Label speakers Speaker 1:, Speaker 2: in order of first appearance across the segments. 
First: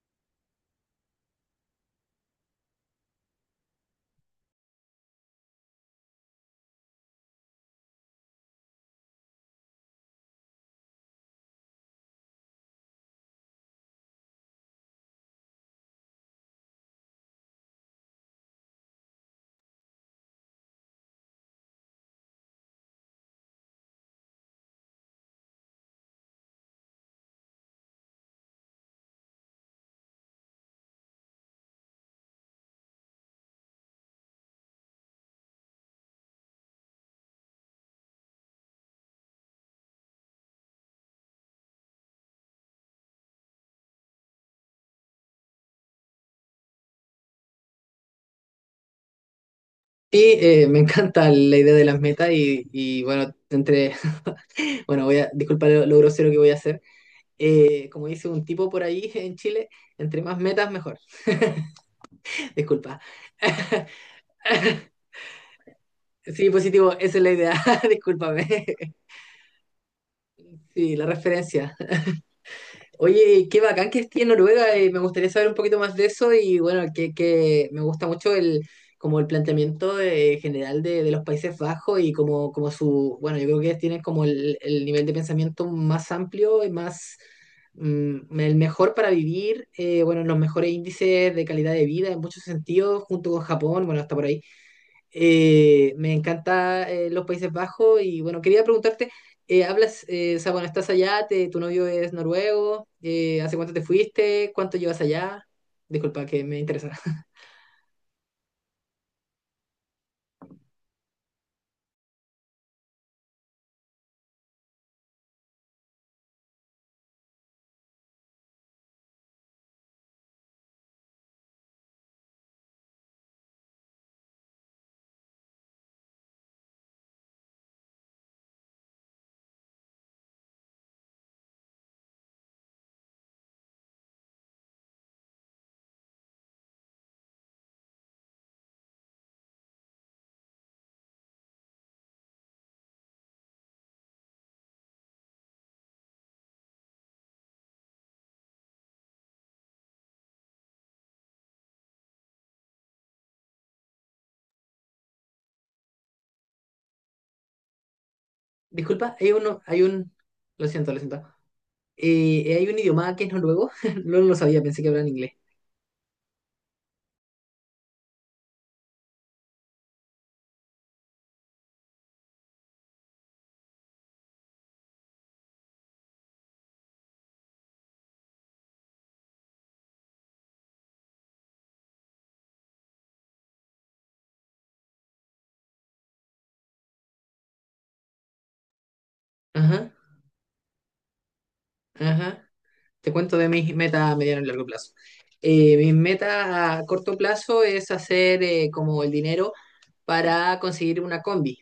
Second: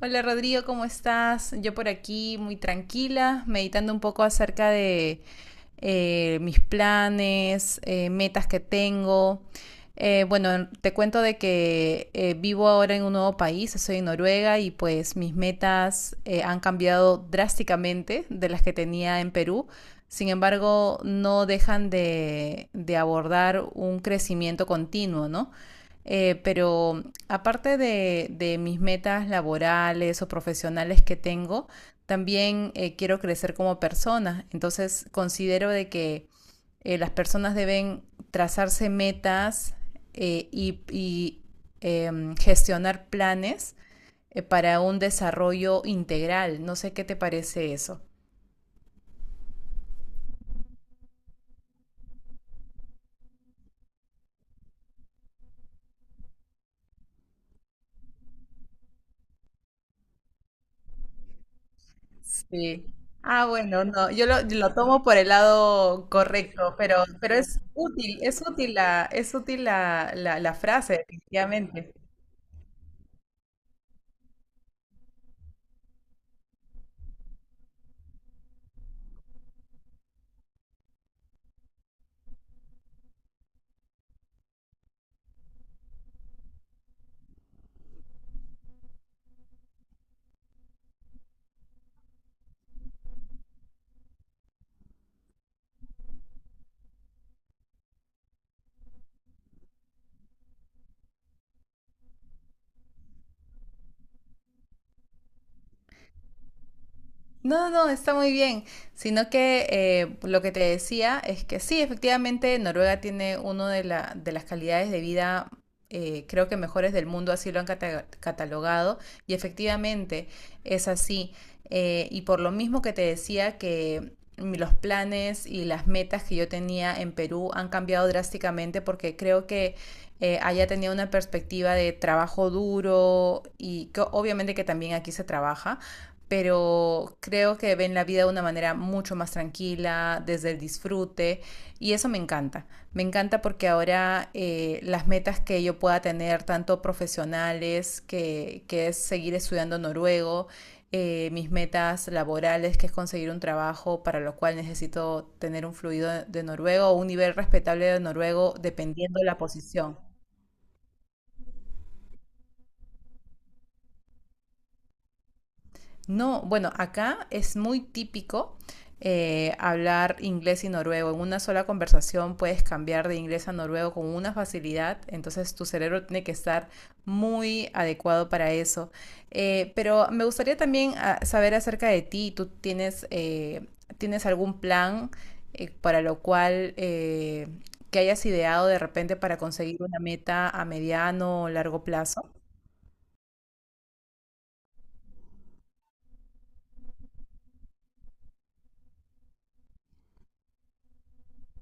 Speaker 1: Hola Rodrigo, ¿cómo estás? Yo por aquí muy tranquila, meditando un poco acerca de mis planes, metas que tengo. Bueno, te cuento de que vivo ahora en un nuevo país, soy en Noruega y pues mis metas han cambiado drásticamente de las que tenía en Perú. Sin embargo, no dejan de abordar un crecimiento continuo, ¿no? Pero aparte de mis metas laborales o profesionales que tengo, también quiero crecer como persona. Entonces considero de que las personas deben trazarse metas eh, y, y eh, gestionar planes para un desarrollo integral. No sé qué te parece eso.
Speaker 2: Me encanta la idea de las metas bueno, bueno, disculpa lo grosero que voy a hacer. Como dice un tipo por ahí en Chile, entre más metas mejor.
Speaker 1: Sí.
Speaker 2: Disculpa.
Speaker 1: Ah, bueno, no, yo lo tomo por el lado
Speaker 2: Sí,
Speaker 1: correcto,
Speaker 2: positivo, esa es la
Speaker 1: pero
Speaker 2: idea.
Speaker 1: es útil, es
Speaker 2: Discúlpame.
Speaker 1: útil es útil la
Speaker 2: Sí,
Speaker 1: frase,
Speaker 2: la referencia.
Speaker 1: definitivamente.
Speaker 2: Oye, qué bacán que esté en Noruega, me gustaría saber un poquito más de eso y bueno, que me gusta mucho como el planteamiento general de los Países Bajos y como, como su, bueno, yo creo que tienen como el nivel de pensamiento más amplio y el mejor para vivir, bueno, los mejores índices de calidad de vida en muchos sentidos, junto con Japón, bueno, hasta por ahí. Me encanta los Países Bajos y bueno, quería preguntarte, hablas, o sea, bueno, estás allá, tu novio es noruego, ¿hace cuánto te fuiste? ¿Cuánto llevas allá? Disculpa, que me interesa.
Speaker 1: No, no, está muy bien. Sino que lo que te decía es que sí, efectivamente, Noruega tiene una de las calidades de vida, creo que mejores del mundo, así lo han catalogado, y efectivamente es así. Y por lo mismo que te decía que los planes y las metas que yo tenía en Perú han cambiado drásticamente porque creo que allá tenía una perspectiva de trabajo duro y que obviamente que también aquí se trabaja, pero creo que ven la vida de una manera mucho más tranquila, desde el disfrute, y eso me encanta. Me encanta porque ahora las metas que yo pueda tener, tanto profesionales, que es seguir estudiando noruego, mis metas laborales, que es conseguir un trabajo para lo cual necesito tener un fluido de noruego o un nivel respetable de noruego,
Speaker 2: Disculpa,
Speaker 1: dependiendo de
Speaker 2: hay
Speaker 1: la
Speaker 2: uno,
Speaker 1: posición.
Speaker 2: lo siento, lo siento. Hay un idioma que es noruego, no lo sabía, pensé que hablaban inglés.
Speaker 1: No, bueno, acá es muy típico hablar inglés y noruego. En una sola conversación puedes cambiar de inglés a noruego con una facilidad, entonces tu cerebro tiene que estar muy adecuado para eso. Pero me gustaría también ah, saber acerca de ti. ¿Tú tienes, tienes algún plan para lo cual que hayas ideado de repente para conseguir
Speaker 2: Ajá,
Speaker 1: una meta a mediano o largo plazo?
Speaker 2: ajá. Te cuento de mis metas a mediano y largo plazo. Mi meta a corto plazo es hacer como el dinero para conseguir una combi.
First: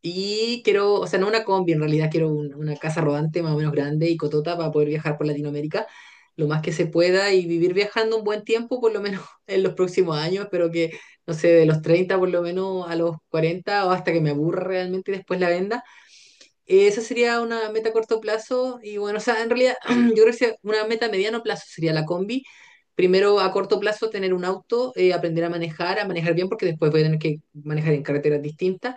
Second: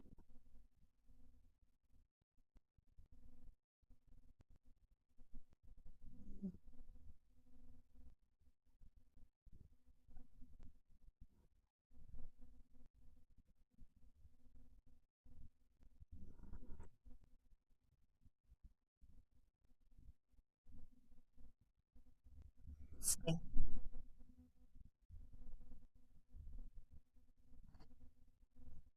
Speaker 2: Y quiero, o sea, no una combi, en realidad quiero una casa rodante más o menos grande y cotota para poder viajar por Latinoamérica lo más que se pueda y vivir viajando un buen tiempo, por lo menos en los próximos años, pero que, no sé, de los 30 por lo menos a los 40 o hasta que me aburra realmente y después la venda esa sería una meta a corto plazo y bueno, o sea, en realidad yo creo que sea una meta a mediano plazo sería la combi. Primero, a corto plazo, tener un auto, aprender a manejar bien, porque después voy a tener que manejar en carreteras distintas.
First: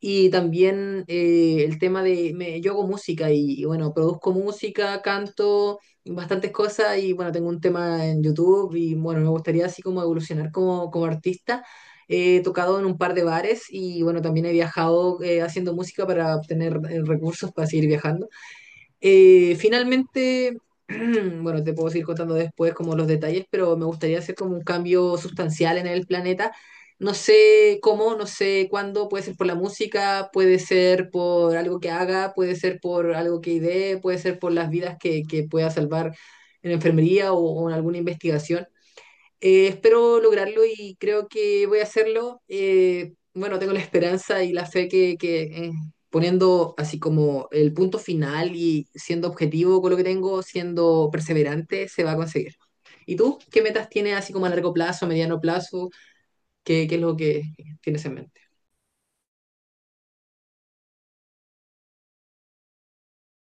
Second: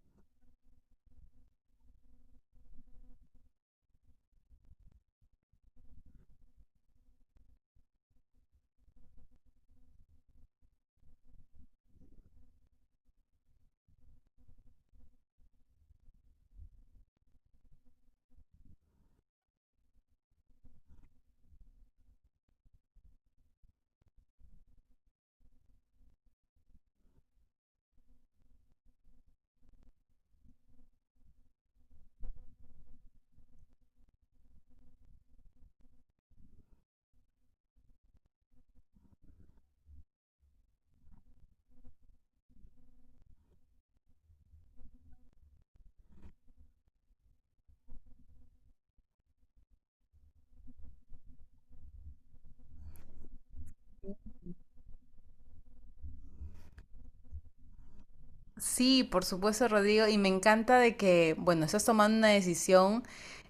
Speaker 2: Y también el tema de, yo hago música bueno, produzco música, canto, bastantes cosas y bueno, tengo un tema en YouTube y bueno, me gustaría así como evolucionar como, como artista. He tocado en un par de bares y bueno, también he viajado haciendo música para obtener recursos para seguir viajando. Finalmente, bueno, te puedo seguir contando después como los detalles, pero me gustaría hacer como un cambio sustancial en el planeta. No sé cómo, no sé cuándo, puede ser por la música, puede ser por algo que haga, puede ser por algo que idee, puede ser por las vidas que pueda salvar en enfermería o en alguna investigación. Espero lograrlo y creo que voy a hacerlo. Bueno, tengo la esperanza y la fe que, poniendo así como el punto final y siendo objetivo con lo que tengo, siendo perseverante, se va a conseguir. ¿Y tú qué metas tienes así como a largo plazo, mediano plazo? Qué es lo que tienes en mente?
Speaker 1: Sí, por supuesto, Rodrigo, y me encanta de que, bueno, estás tomando una decisión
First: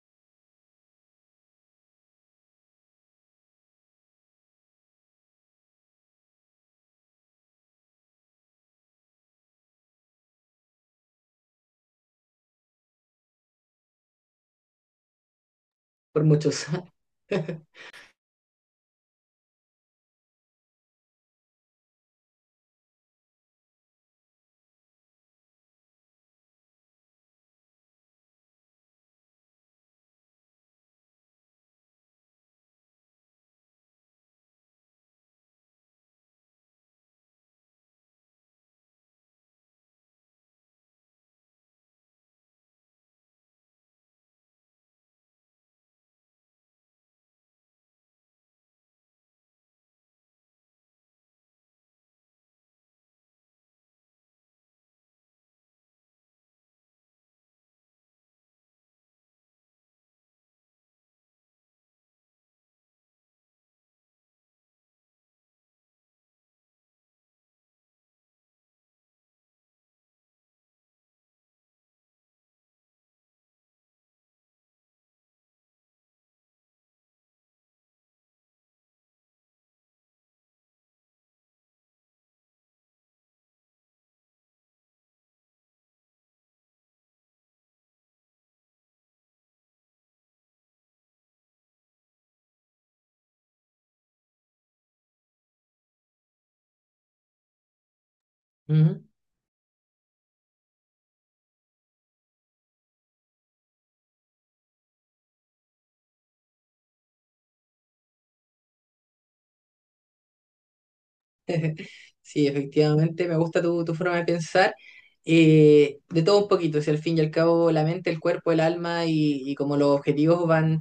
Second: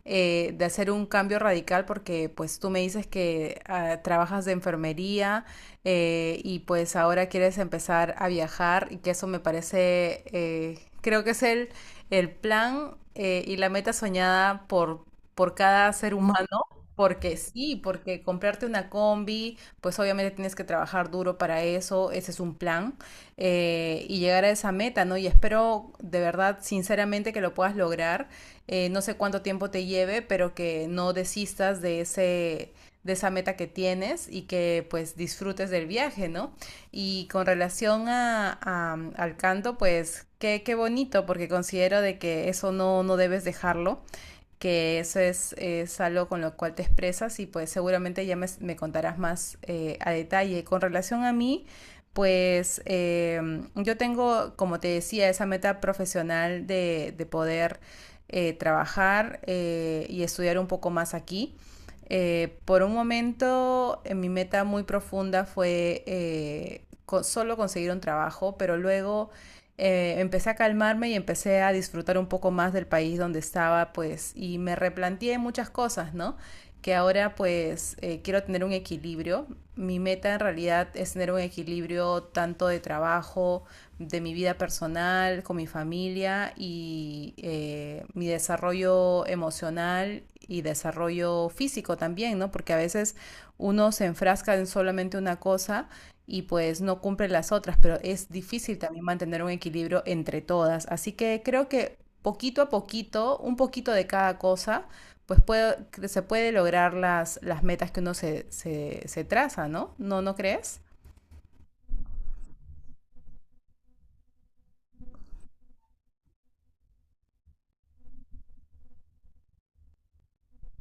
Speaker 1: de hacer un cambio radical porque pues tú me dices que ah, trabajas de enfermería, y pues ahora quieres empezar a viajar y que eso me parece, creo que es el plan y la meta soñada por cada ser
Speaker 2: Por
Speaker 1: humano.
Speaker 2: muchos.
Speaker 1: Porque sí, porque comprarte una combi, pues obviamente tienes que trabajar duro para eso, ese es un plan, y llegar a esa meta, ¿no? Y espero de verdad, sinceramente, que lo puedas lograr. No sé cuánto tiempo te lleve, pero que no desistas de ese, de esa meta que tienes y que pues disfrutes del viaje, ¿no? Y con relación al canto, pues qué, qué bonito, porque considero de que eso no, no debes dejarlo, que eso es algo con lo cual te expresas y pues seguramente ya me contarás más a detalle. Con relación a mí, pues yo tengo, como te decía, esa meta profesional de poder trabajar y estudiar un poco más aquí. Por un momento, mi meta muy profunda fue solo conseguir un trabajo, pero luego empecé a calmarme y empecé a disfrutar un poco más del país donde estaba, pues, y me replanteé muchas cosas, ¿no? Que ahora, pues, quiero tener un equilibrio. Mi meta en realidad es tener un equilibrio tanto de trabajo, de mi vida personal, con mi familia y mi desarrollo emocional y desarrollo físico también, ¿no? Porque a veces uno se enfrasca en solamente una cosa y pues no cumple las otras, pero es difícil también
Speaker 2: Ujú.
Speaker 1: mantener un equilibrio entre todas. Así que creo que poquito a poquito, un poquito de cada cosa, pues puede- se puede lograr las metas que uno se traza, ¿no? ¿No, no crees?
Speaker 2: Sí, efectivamente, me gusta tu forma de pensar. De todo un poquito, si al fin y al cabo la mente, el cuerpo, el alma y como los objetivos van,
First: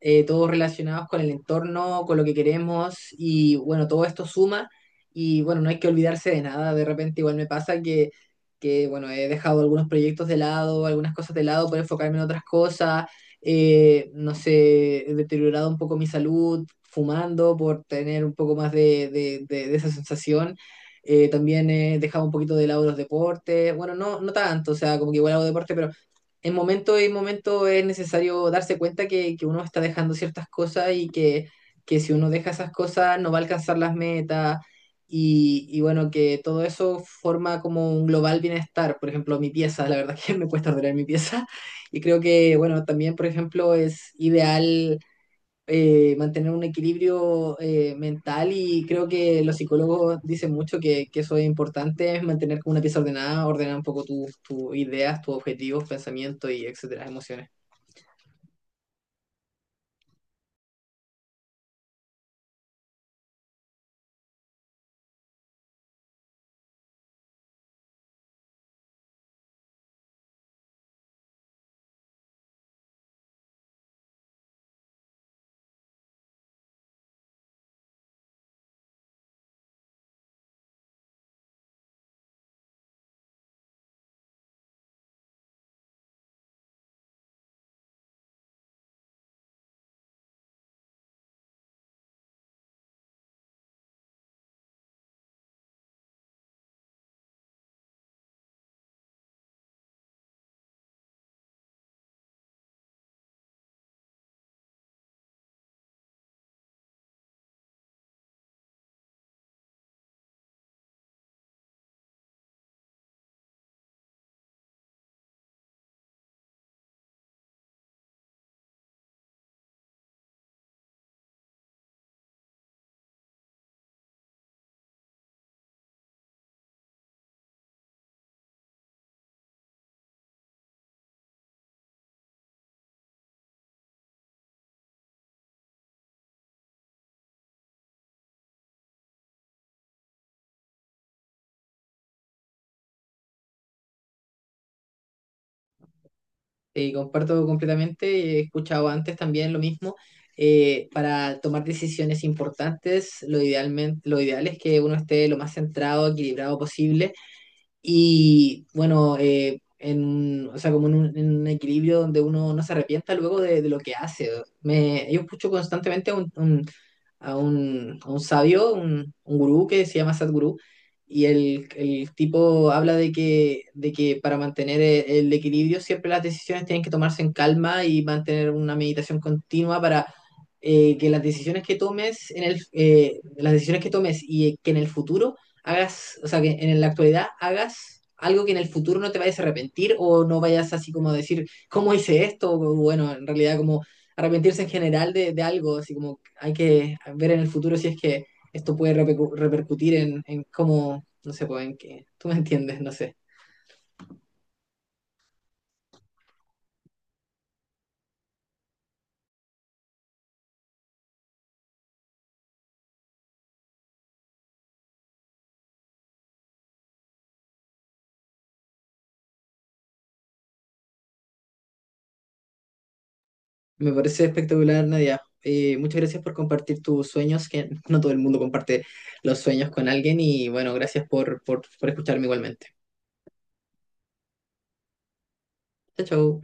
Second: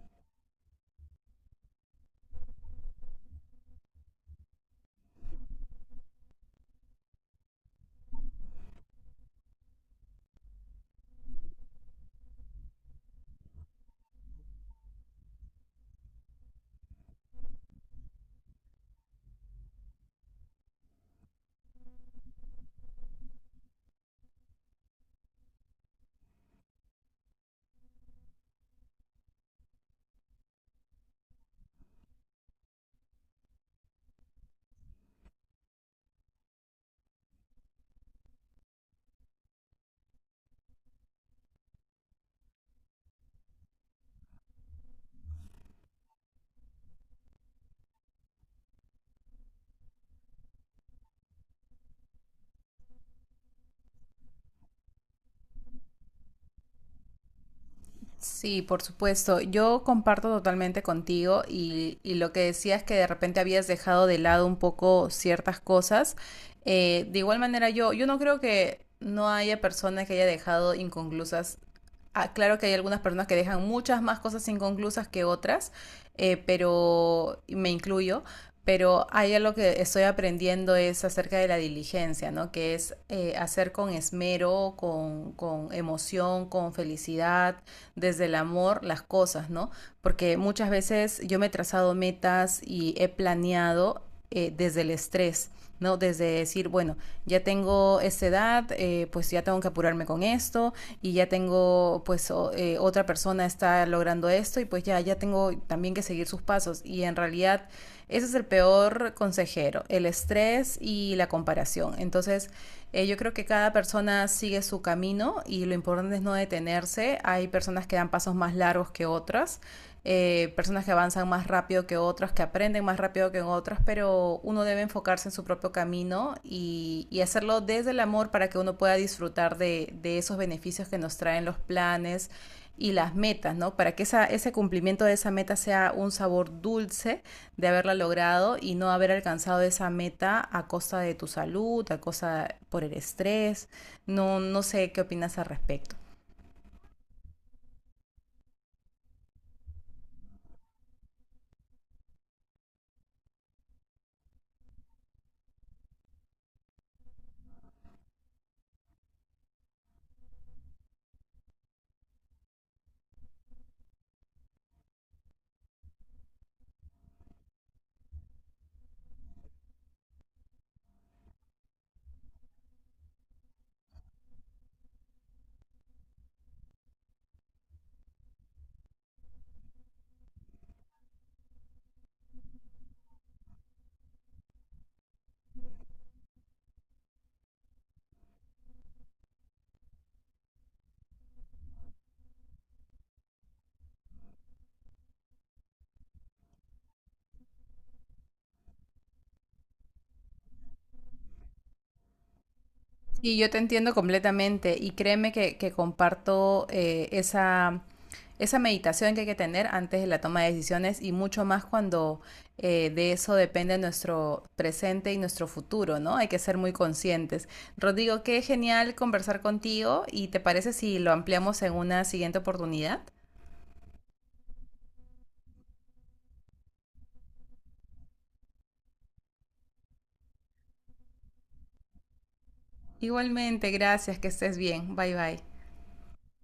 Speaker 2: todos relacionados con el entorno, con lo que queremos y bueno, todo esto suma y bueno, no hay que olvidarse de nada, de repente igual me pasa que bueno, he dejado algunos proyectos de lado, algunas cosas de lado por enfocarme en otras cosas, no sé, he deteriorado un poco mi salud fumando por tener un poco más de esa sensación. También he dejado un poquito de lado los deportes, bueno, no, no tanto, o sea, como que igual hago deporte, pero en momento es necesario darse cuenta que uno está dejando ciertas cosas y que si uno deja esas cosas no va a alcanzar las metas y bueno, que todo eso forma como un global bienestar. Por ejemplo, mi pieza, la verdad que me cuesta ordenar mi pieza y creo que bueno, también por ejemplo es ideal mantener un equilibrio mental y creo que los psicólogos dicen mucho que eso es importante, es mantener como una pieza ordenada, ordenar un poco tus ideas, tus objetivos, pensamientos y etcétera, emociones.
Speaker 1: Sí, por supuesto. Yo comparto totalmente contigo y lo que decías que de repente habías dejado de lado un poco ciertas cosas. De igual manera, yo no creo que no haya personas que haya dejado inconclusas. Ah, claro que hay algunas personas que dejan muchas más cosas inconclusas que otras, pero y me incluyo. Pero hay algo que estoy aprendiendo es acerca de la diligencia, ¿no? Que es hacer con esmero, con emoción, con felicidad, desde el amor las cosas, ¿no? Porque muchas veces yo me he trazado metas y he planeado desde el estrés. ¿No? Desde decir, bueno, ya tengo esta edad, pues ya tengo que apurarme con esto, y ya tengo, pues o, otra persona está logrando esto, y pues ya, ya tengo también que seguir sus pasos. Y en realidad, ese es el peor consejero, el estrés y la comparación. Entonces, yo creo que cada persona sigue su camino y lo importante es no detenerse. Hay personas que dan pasos más largos que otras, personas que avanzan más rápido que otras, que aprenden más rápido que otras, pero uno debe enfocarse en su propio camino y hacerlo desde el amor para que uno pueda disfrutar esos beneficios que nos traen los planes y las metas, ¿no? Para que esa, ese cumplimiento de esa meta sea un sabor dulce de haberla logrado y no haber alcanzado esa meta a costa de tu salud, a costa por el estrés. No, no sé qué opinas al respecto.
Speaker 2: Y comparto completamente, he escuchado antes también lo mismo. Para tomar decisiones importantes, lo, idealmente, lo ideal es que uno esté lo más centrado, equilibrado posible. Y bueno, o sea, como en en un equilibrio donde uno no se arrepienta luego de lo que hace. Yo escucho constantemente a a un sabio, un gurú que se llama Sadhguru, y el tipo habla de que para mantener el equilibrio siempre las decisiones tienen que tomarse en calma y mantener una meditación continua para que las decisiones que tomes en las decisiones que tomes y que en el futuro hagas, o sea, que en la actualidad hagas algo que en el futuro no te vayas a arrepentir o no vayas así como a decir, ¿cómo hice esto? O, bueno, en realidad como arrepentirse en general de algo, así como hay que ver en el futuro si es que esto puede repercutir en cómo, no sé, pues en qué, tú me entiendes, no sé.
Speaker 1: Sí, yo te entiendo completamente y créeme que comparto esa, esa meditación que hay que tener antes de la toma de decisiones y mucho más cuando de eso depende nuestro presente y nuestro futuro, ¿no? Hay que ser muy conscientes. Rodrigo, qué genial conversar contigo y te parece si lo ampliamos en una siguiente oportunidad.
Speaker 2: Me parece espectacular, Nadia. Muchas gracias por compartir tus sueños, que no todo el mundo comparte los sueños con alguien y bueno, gracias por escucharme igualmente.
Speaker 1: Igualmente, gracias, que estés bien. Bye bye.
Speaker 2: Chao, chao.